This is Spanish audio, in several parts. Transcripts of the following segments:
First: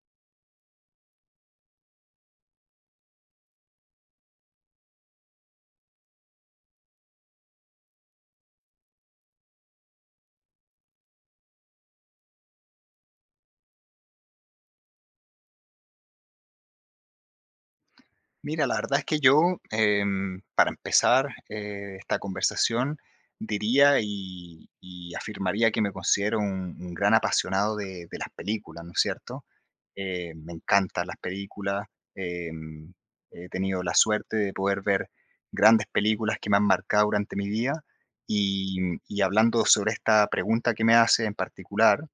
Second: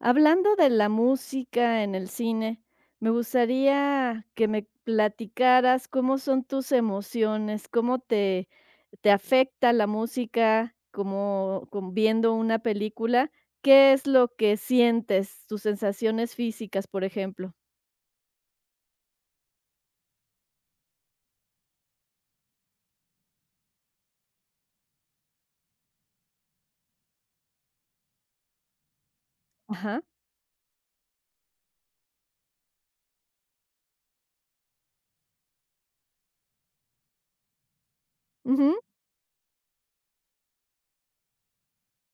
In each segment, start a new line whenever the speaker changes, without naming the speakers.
Hablando de la música en el cine, me gustaría que me platicaras cómo son tus emociones, cómo te afecta la música, como viendo una película, qué es lo que sientes, tus sensaciones físicas, por ejemplo.
Mira, la verdad es que yo, para empezar esta conversación, diría y afirmaría que me considero un gran apasionado de las películas, ¿no es cierto?
Ajá.
Me encantan las películas, em, he tenido la suerte de poder ver grandes películas que me han marcado durante mi vida y,
Ujú.
y hablando sobre esta pregunta que me hace en particular,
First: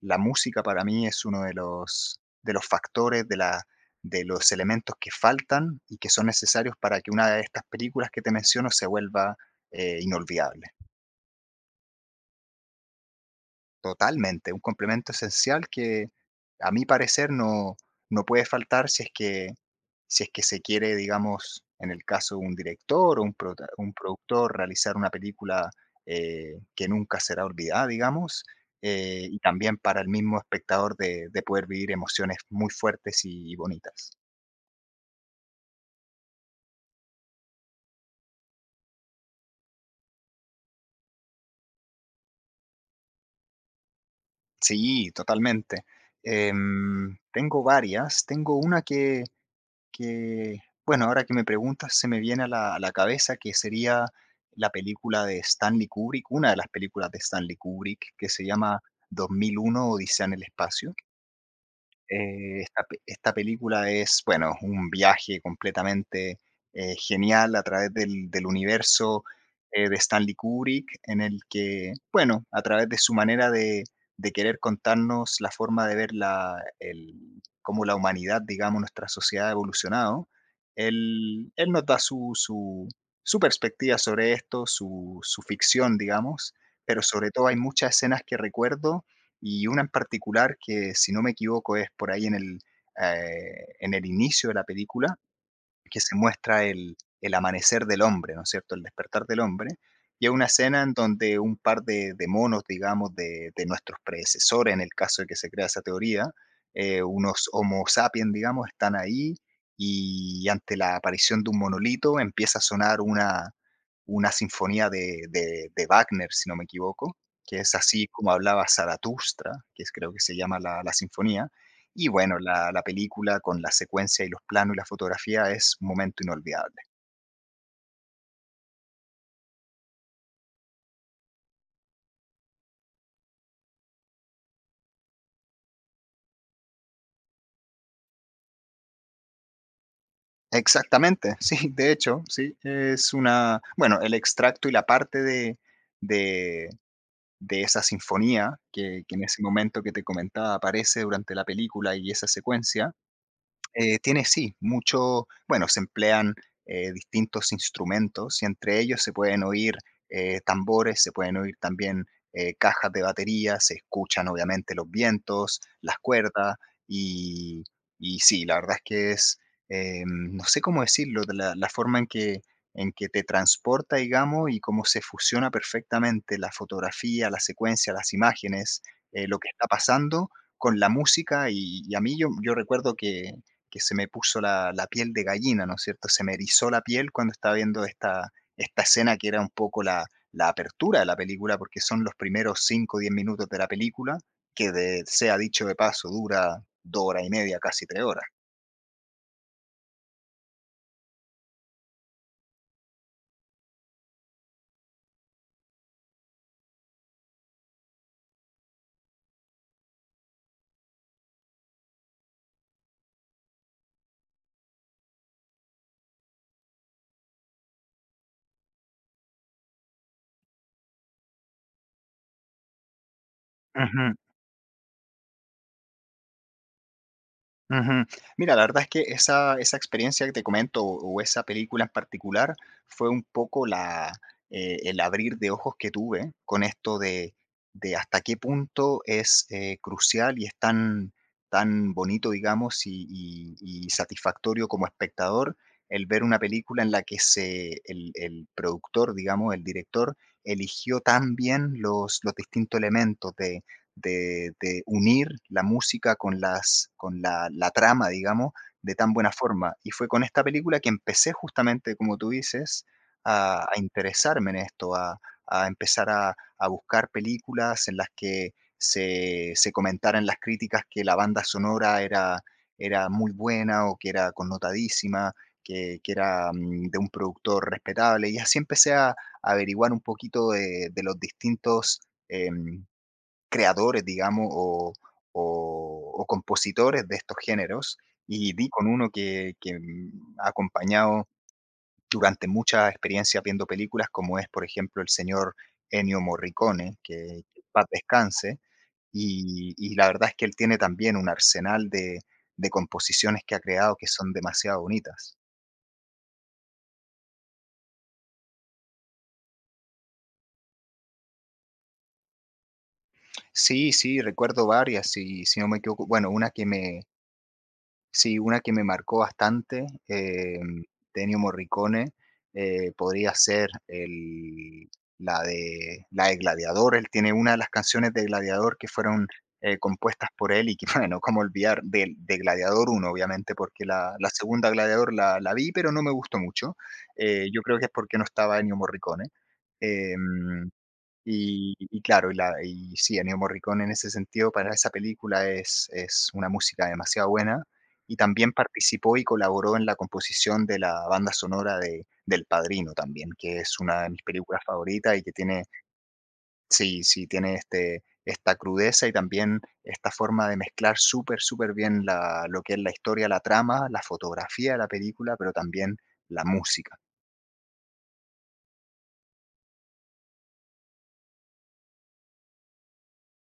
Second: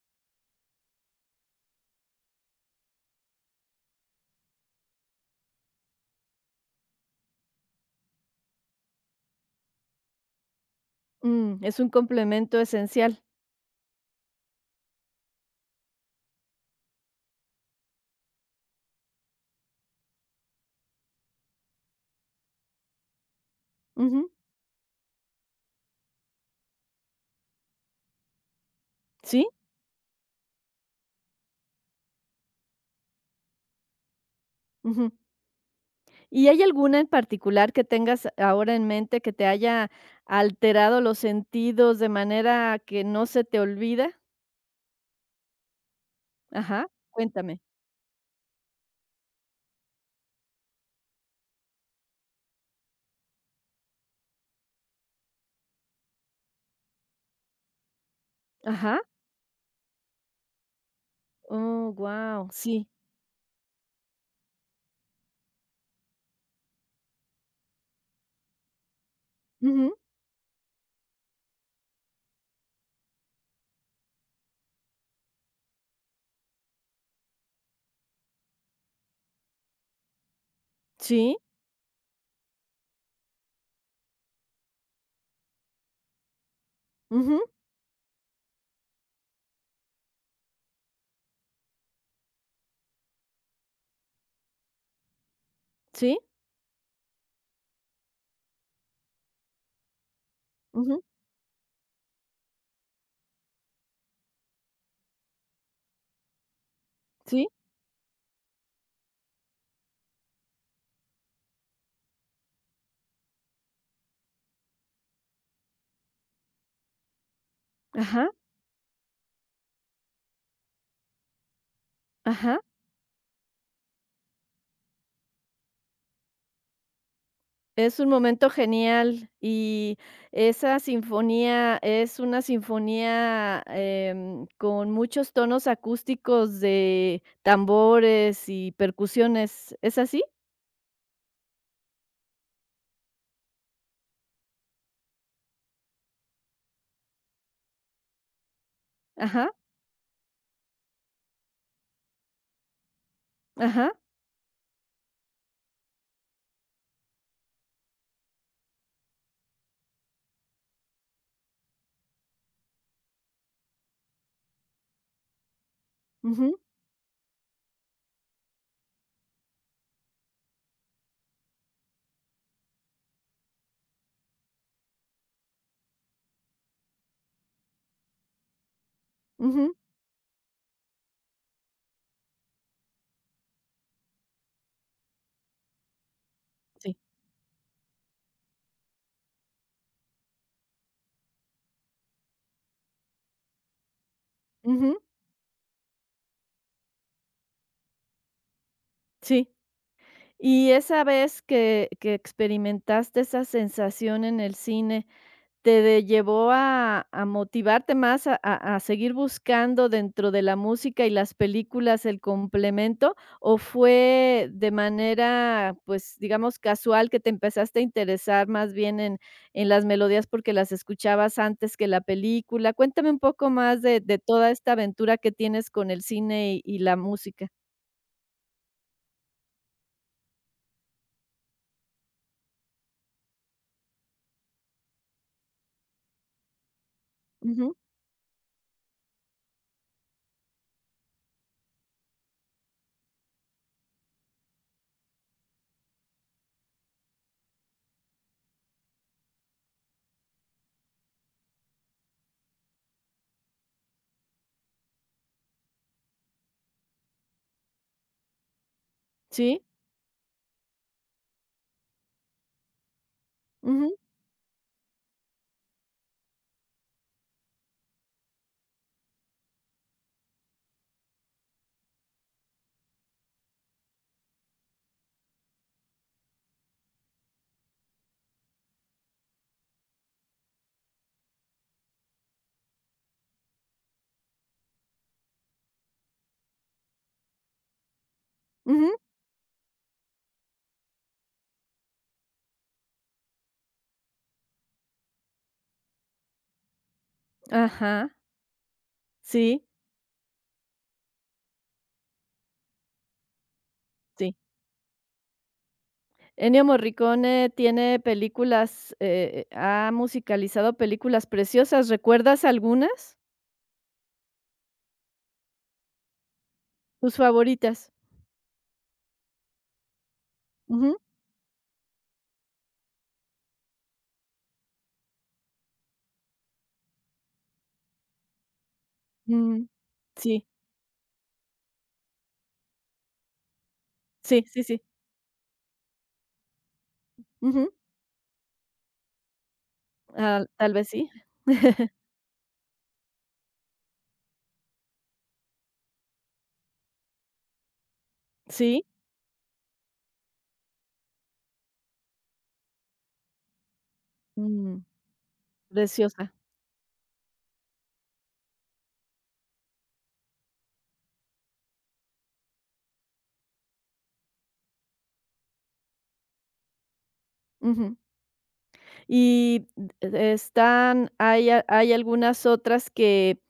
la música para mí es uno de los factores de los elementos que faltan y que son necesarios para que una de estas películas que te menciono se vuelva inolvidable.
Es un complemento esencial.
Totalmente, un complemento esencial que a mi parecer no puede faltar si es que se quiere, digamos, en el caso de un director o un
Ujú.
productor, realizar una película que nunca será olvidada, digamos, y
¿Sí?
también para el mismo espectador de poder vivir emociones muy fuertes y bonitas.
¿Y hay alguna en particular que tengas ahora en mente que te haya alterado los sentidos de manera que no se te olvida?
Sí, totalmente.
Ajá, cuéntame.
Tengo varias. Tengo una que, bueno, ahora que me preguntas, se me viene a la cabeza que sería la película de Stanley Kubrick, una de las películas de Stanley Kubrick, que se llama
Ajá.
2001 Odisea en el espacio.
Oh, guau, sí.
Esta película es, bueno, un viaje completamente, genial a través del universo, de
Ujú.
Stanley Kubrick, en el que, bueno, a través de su manera de querer contarnos la forma de ver la el cómo la humanidad, digamos, nuestra sociedad ha evolucionado,
Sí,
él nos da su perspectiva sobre esto, su ficción, digamos, pero sobre
ujú,
todo hay muchas escenas que recuerdo y una en particular que, si no me equivoco, es por ahí en el inicio de la película, que se
sí,
muestra el amanecer del hombre, ¿no es cierto?, el despertar del hombre, y es una escena en
ujú,
donde un par de monos, digamos, de nuestros predecesores, en el caso de que se crea esa teoría, unos
sí.
Homo sapiens, digamos, están ahí, y ante la aparición de un monolito empieza a sonar una sinfonía de Wagner, si no me equivoco, que es así
Ajá,
como hablaba Zaratustra, que es creo que se llama la sinfonía, y bueno,
ajá.
la película con la secuencia y los planos y la fotografía es un momento inolvidable.
Es un momento genial y esa sinfonía es una sinfonía, con muchos tonos acústicos de tambores y percusiones, ¿es así?
Exactamente, sí, de hecho, sí, es una, bueno, el extracto y la parte de, de esa sinfonía que en ese
Ajá.
momento que te comentaba aparece durante la película y esa secuencia.
Ajá.
Tiene, sí, mucho, bueno, se emplean distintos instrumentos y entre ellos se pueden oír tambores, se pueden oír también cajas de batería, se escuchan obviamente los vientos, las cuerdas,
Ujú,
y, y sí, la verdad es que es, no sé cómo decirlo, de la forma en que te transporta, digamos, y cómo se fusiona perfectamente la fotografía, la secuencia, las imágenes, lo que está
ujú,
pasando con la música, y a mí yo recuerdo que se me puso la piel de gallina, ¿no es cierto? Se me erizó la
sí.
piel cuando estaba viendo esta escena que era un poco la apertura de la película, porque son los primeros 5 o 10 minutos de la película, que
Ujú.
sea dicho de paso, dura 2 horas y media, casi 3 horas.
Sí. Y esa vez que experimentaste esa sensación en el cine, Te de llevó a motivarte más a seguir buscando dentro de la música y las películas el complemento, ¿o fue de manera, pues, digamos, casual que te empezaste a interesar más bien en las melodías porque las escuchabas antes que la película? Cuéntame un poco más de
Ujú.
de toda esta aventura que tienes con el cine y la música.
Ujú. Mira, la verdad es que esa experiencia que te comento o esa película en particular fue un poco el abrir de ojos que tuve con esto de,
Ujú.
de hasta qué punto es crucial y es tan, tan bonito, digamos, y satisfactorio como espectador el ver una película en la que el productor, digamos, el director, eligió tan bien los distintos elementos de unir la música con la trama, digamos, de tan buena
Sí.
forma. Y fue con esta película que empecé justamente, como tú dices, a
Ujú,
interesarme en esto, a empezar a buscar películas en las que se comentaran las críticas que la banda sonora era muy buena o que era connotadísima, que era, de un productor respetable. Y así empecé a averiguar un poquito de los distintos, em, creadores, digamos, o compositores de estos géneros, y di con
ujú.
uno que me ha acompañado durante muchas experiencias viendo películas, como es, por ejemplo, el señor Ennio Morricone, que paz
Ajá.
descanse,
Sí,
y la verdad es que él tiene también un arsenal de composiciones que ha creado que son
sí.
demasiado bonitas.
Ennio Morricone tiene películas, ha musicalizado películas preciosas, ¿recuerdas algunas?
Sí, sí, recuerdo varias, y si no me equivoco, bueno, una que me
Tus favoritas.
sí, una que me marcó bastante,
Ujú,
Ennio Morricone, podría ser el la de Gladiador. Él tiene una de las canciones de Gladiador que fueron,
mm,
compuestas
sí,
por él y que, bueno, no cómo olvidar del de Gladiador uno, obviamente, porque la
sí, sí,
segunda
sí,
Gladiador la vi, pero no me gustó mucho. Yo
ujú,
creo que es porque no estaba Ennio Morricone.
ah,
Em
tal vez sí,
y claro, y sí, Ennio Morricone en ese sentido para esa película es una música demasiado buena, y también
sí,
participó y colaboró en la composición de la banda sonora de del Padrino también, que es una de mis películas
mm,
favoritas y que tiene,
preciosa,
sí, sí, esta crudeza y también esta forma de mezclar superbién la lo que es la historia, la trama, la fotografía de la película, pero también la música.
ujú. Y e-, están hay a hay algunas otras que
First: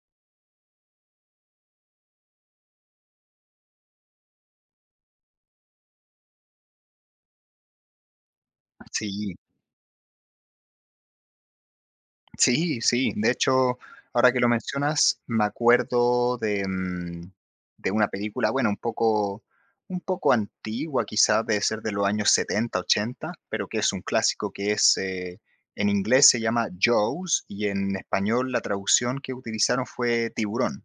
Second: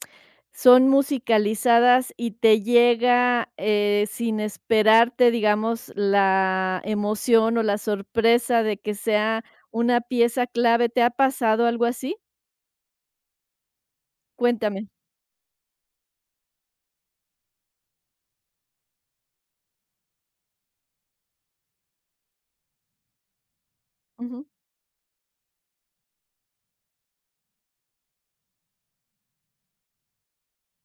son musicalizadas y te llega, sin esperarte, digamos, la emoción o la sorpresa de que
Sí.
sea una pieza clave, ¿te ha pasado algo así?
Sí, sí. De hecho, ahora que lo
Cuéntame.
mencionas, me acuerdo de una película, bueno, un poco antigua, quizás debe ser de los años 70, 80, pero que es un
Ujú.
clásico que es, en inglés se llama Jaws y en español la traducción que utilizaron fue Tiburón.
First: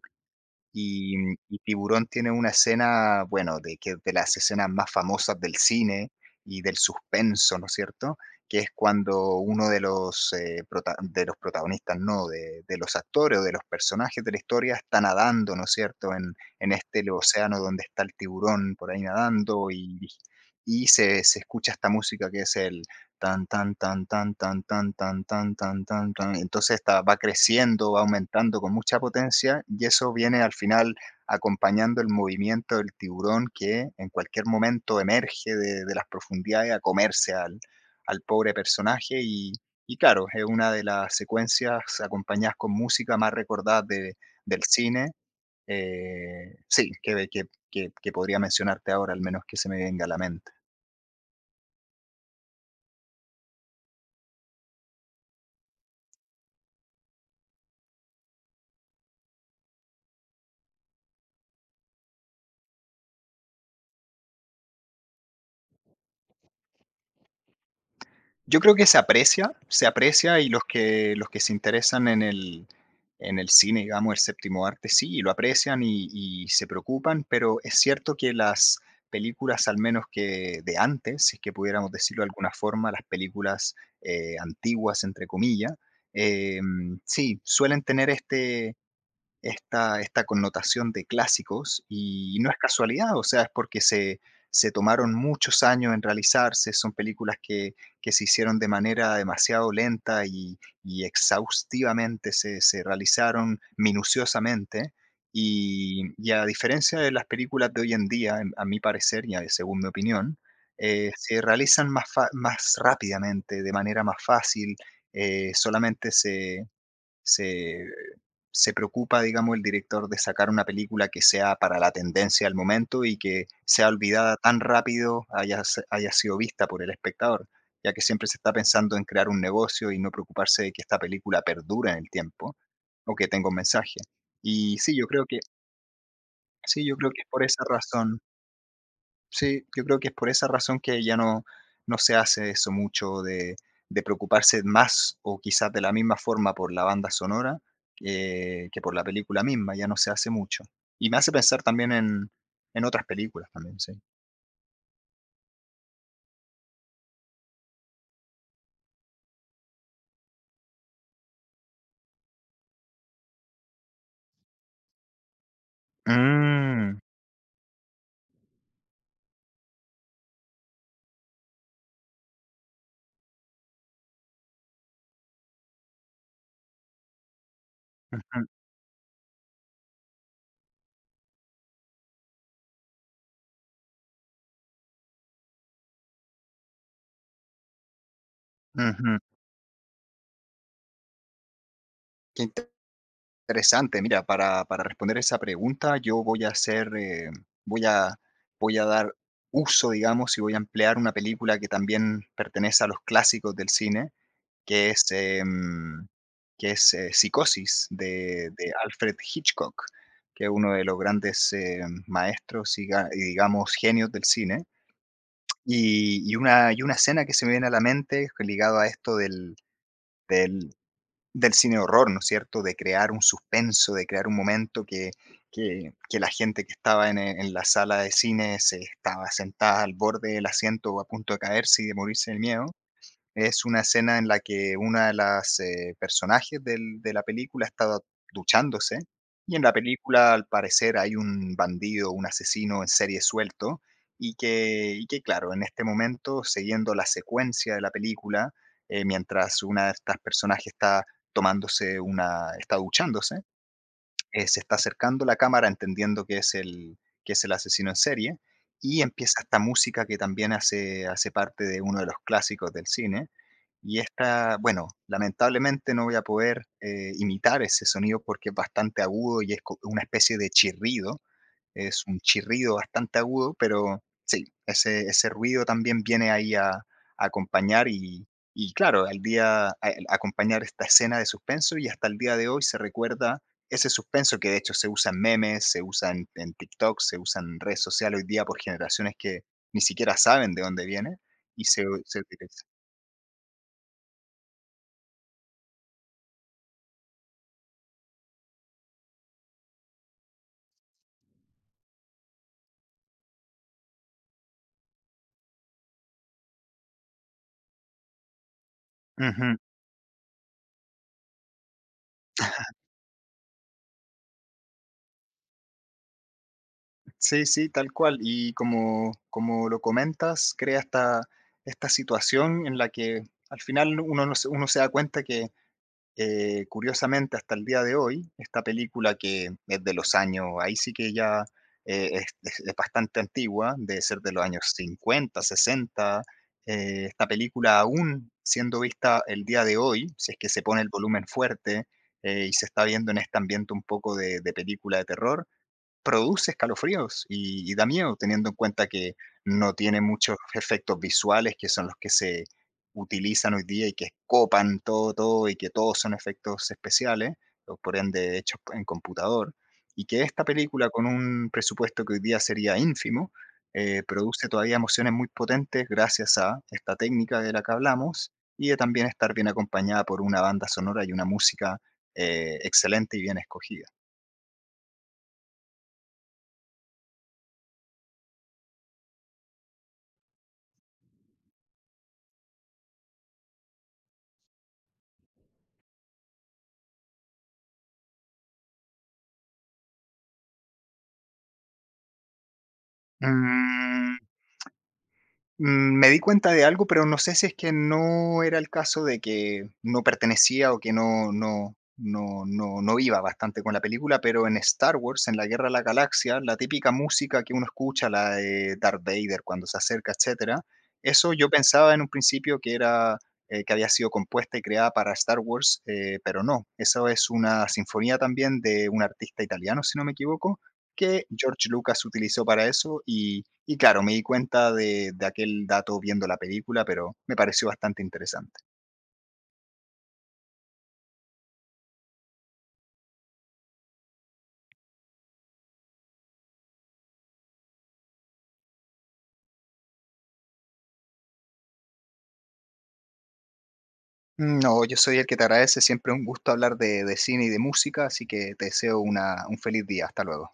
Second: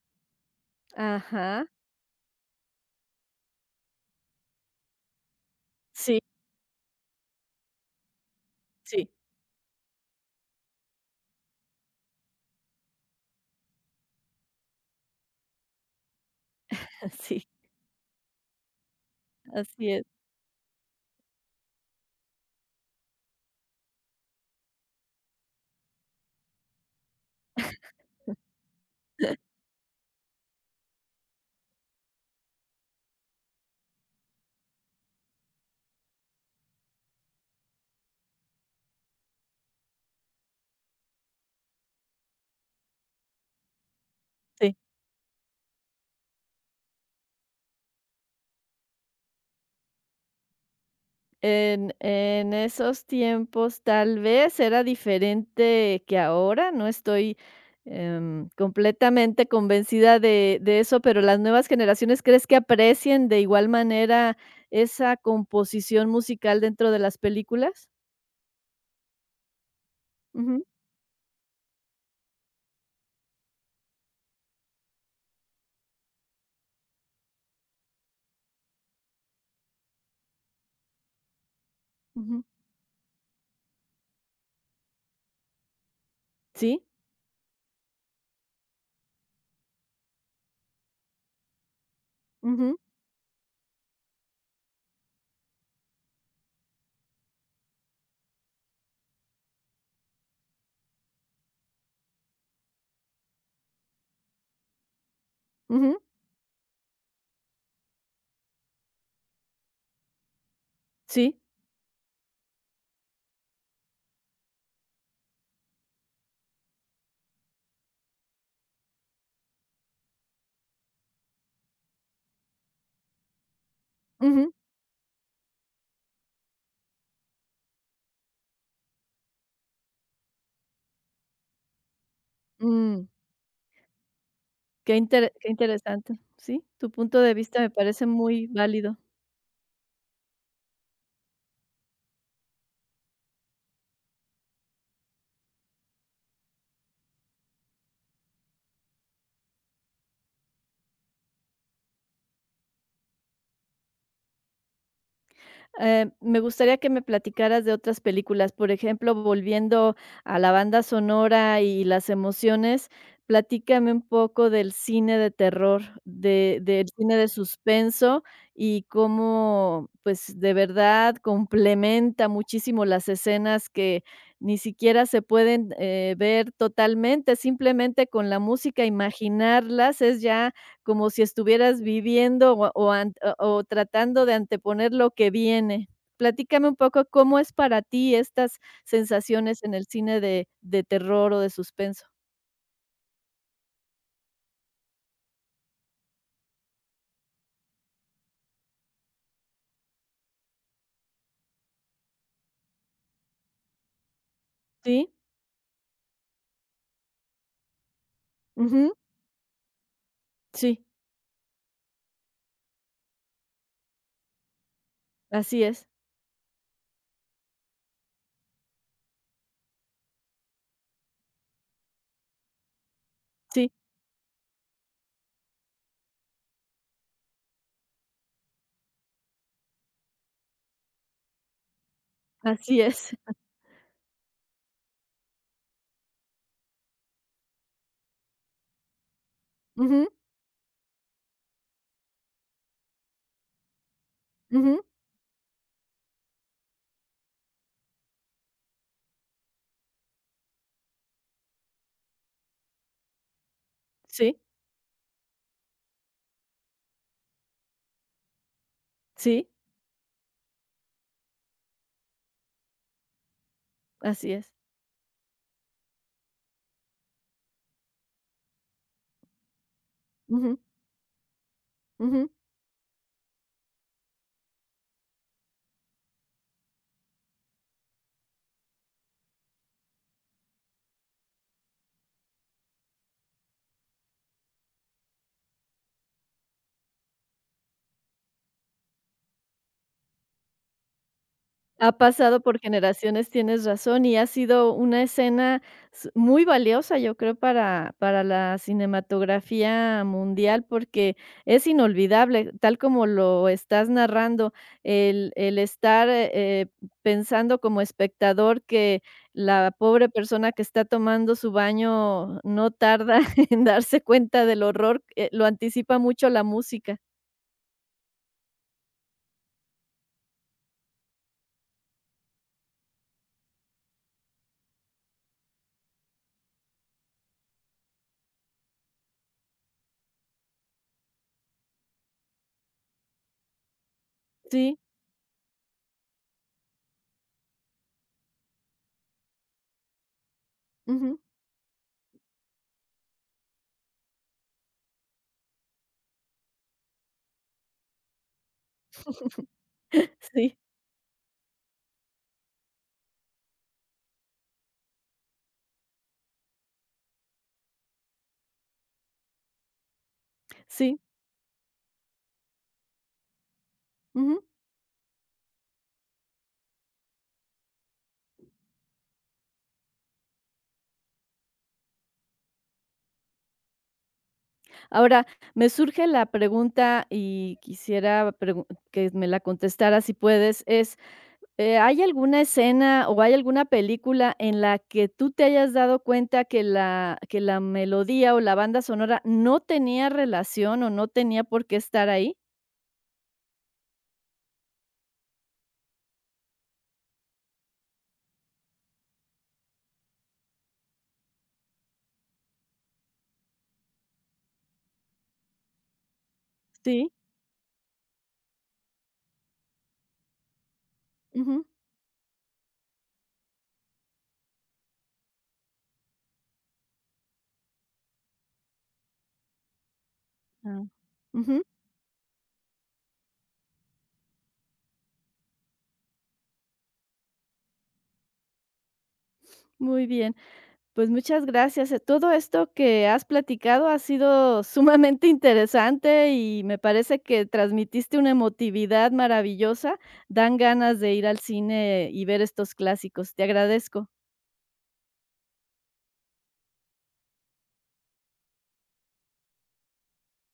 Y, y
Ajá.
Tiburón tiene una escena, bueno, de las escenas más famosas del cine
Sí,
y del suspenso, ¿no es cierto? Que es
sí,
cuando uno de los protagonistas, no, de los actores o de los personajes de la historia está nadando, ¿no es cierto? En este
sí,
océano donde está el tiburón por ahí nadando,
así
y,
es,
y se escucha esta música que es el Tan, tan, tan, tan, tan, tan, tan, tan, tan, tan, tan. Entonces está va creciendo, va aumentando con mucha potencia y eso viene al final acompañando el movimiento del tiburón que en cualquier momento emerge de las profundidades a comerse al pobre personaje, y claro, es una de las secuencias acompañadas con música más recordadas de del
sí.
cine, sí, que podría mencionarte ahora, al menos que se me venga a la mente.
En esos tiempos, tal vez era diferente que ahora, no estoy, completamente convencida de eso, pero las nuevas generaciones, ¿crees que aprecien de igual manera esa composición musical dentro de las películas?
Yo creo que se aprecia y los
Ujú,
que los que se interesan en el cine, digamos, el séptimo arte, sí, lo aprecian y se preocupan, pero es cierto que las películas, al menos que de antes, si es que pudiéramos decirlo de
ujú.
alguna forma, las películas, "antiguas", entre comillas,
Sí,
sí, suelen tener esta connotación de clásicos y no es
ujú,
casualidad, o sea, es porque se tomaron muchos años en realizarse, son películas que se hicieron de manera demasiado lenta y exhaustivamente, se realizaron minuciosamente.
ujú,
Y a diferencia de las películas de hoy en día, a mi parecer y según mi opinión, se
sí,
realizan más rápidamente, de manera más fácil, solamente se, se preocupa, digamos, el director de sacar una película que sea para la tendencia del momento y que sea olvidada
ujú,
tan rápido haya sido vista por el espectador, ya que siempre se está pensando en crear un negocio y no preocuparse de que esta película perdure en el tiempo
mm,
o que tenga un mensaje. Y sí,
qué
yo creo
intere
que,
qué interesante. Sí,
sí,
tu
yo creo
punto
que es
de
por
vista
esa
me parece
razón
muy válido.
Sí, yo creo que es por esa razón que ya no se hace eso mucho de preocuparse más o quizás de la misma forma por la banda sonora que por la película misma, ya no se hace mucho. Y me hace pensar también en otras películas también, sí.
Me gustaría que me platicaras de otras películas, por ejemplo, volviendo a la banda sonora y las emociones, platícame un poco del cine de terror, de del
Mm,
cine de suspenso y cómo, pues, de verdad complementa muchísimo las escenas que ni siquiera se pueden, ver totalmente, simplemente con la
ujú,
música, imaginarlas es ya como si estuvieras viviendo o tratando de anteponer lo que viene. Platícame un poco, ¿cómo es para ti estas
ujú.
sensaciones en el cine de terror o de suspenso?
Qué interesante. Mira, para responder esa pregunta, yo voy a hacer, voy a, voy a dar uso, digamos, y voy a emplear una película que también pertenece a los clásicos del cine, que es,
Sí,
em, que es, Psicosis de
ujú,
Alfred Hitchcock, que es uno de
sí,
los grandes, maestros y digamos genios del cine.
así es,
Y una escena que se me viene a la mente ligado a esto del del cine horror, ¿no es cierto? De crear un
sí,
suspenso, de crear un momento que la gente que estaba en la sala de cine se estaba sentada al borde del asiento o a punto de caerse y de morirse del miedo.
así es.
Es una escena en la que una de las, personajes del de la película está duchándose, y en la
Ujú,
película, al parecer, hay un bandido, un asesino en serie suelto, y
ujú,
que y que, claro, en este momento, siguiendo la secuencia de la película, mientras una de estas personajes está tomándose una está duchándose.
sí,
Se está acercando la cámara, entendiendo que es el asesino en serie, y empieza
sí,
esta música que también hace parte de uno de los clásicos del cine. Y
así es.
esta, bueno, lamentablemente no voy a poder imitar ese sonido porque es bastante agudo y es una especie de
Ujú,
chirrido. Es un
ujú.
chirrido bastante agudo, pero sí, ese ruido también viene ahí a acompañar, y claro, al acompañar esta escena de suspenso. Y hasta el día de hoy se recuerda ese suspenso que de hecho se usa en memes, se usa en TikTok, se usa en redes sociales hoy día por generaciones que ni siquiera saben de dónde viene y se,
Ha
se
pasado por
utiliza.
generaciones, tienes razón, y ha sido una escena s muy valiosa, yo creo, para la cinematografía mundial, porque es inolvidable, tal como lo estás narrando, el estar, pensando como espectador que la pobre persona que está tomando su baño no tarda en darse cuenta del horror, lo anticipa mucho la música.
Sí, sí, tal cual. Y como lo comentas, crea esta situación en la que al final uno, no se- uno se da cuenta que, curiosamente, hasta el día de hoy, esta película que es de los años, ahí sí que ya, es bastante antigua, debe ser de los años
Sí,
50 sesenta. Esta película, aún siendo vista el día de hoy, si es que se pone el
ujú,
volumen fuerte, y se está viendo en este ambiente un poco de película de terror, produce escalofríos y da miedo, teniendo en cuenta que no tiene muchos
sí,
efectos visuales, que son los que se utilizan hoy día y que copan todo, todo, y que todos son efectos especiales, o por ende hechos en computador, y que esta película,
sí,
con un presupuesto que hoy día sería ínfimo,
ujú.
produce todavía emociones muy potentes gracias a esta técnica de la que hablamos y de también estar bien acompañada por una banda sonora y una música excelente y bien escogida.
Ahora, me surge la pregunta y quisiera pregun que me la contestaras si puedes, ¿hay alguna escena o hay alguna película en la que tú te hayas dado cuenta que la melodía o la banda sonora no tenía relación o no tenía por qué estar ahí?
Mm. Me di cuenta de algo, pero no sé si es que no era el caso de que no pertenecía o que no iba bastante con la película, pero en Star Wars, en la Guerra de la Galaxia, la típica
Sí.
música que uno escucha, la de Darth Vader cuando se acerca, etcétera, eso yo
Ujú.
pensaba en un principio que era, que había sido compuesta y creada para Star Wars, pero no, eso es una sinfonía también de un artista italiano, si no me equivoco,
Ah.
que
Ujú.
George Lucas utilizó para eso, y claro, me di cuenta de aquel dato viendo la película, pero me pareció bastante interesante.
Muy bien. Pues muchas gracias. Todo esto que has platicado ha sido sumamente interesante y me parece que transmitiste una emotividad maravillosa. Dan ganas de ir al cine y ver estos clásicos. Te agradezco.
No, yo soy el que te agradece, siempre un gusto hablar de cine y de música, así que te deseo una un feliz día, hasta luego.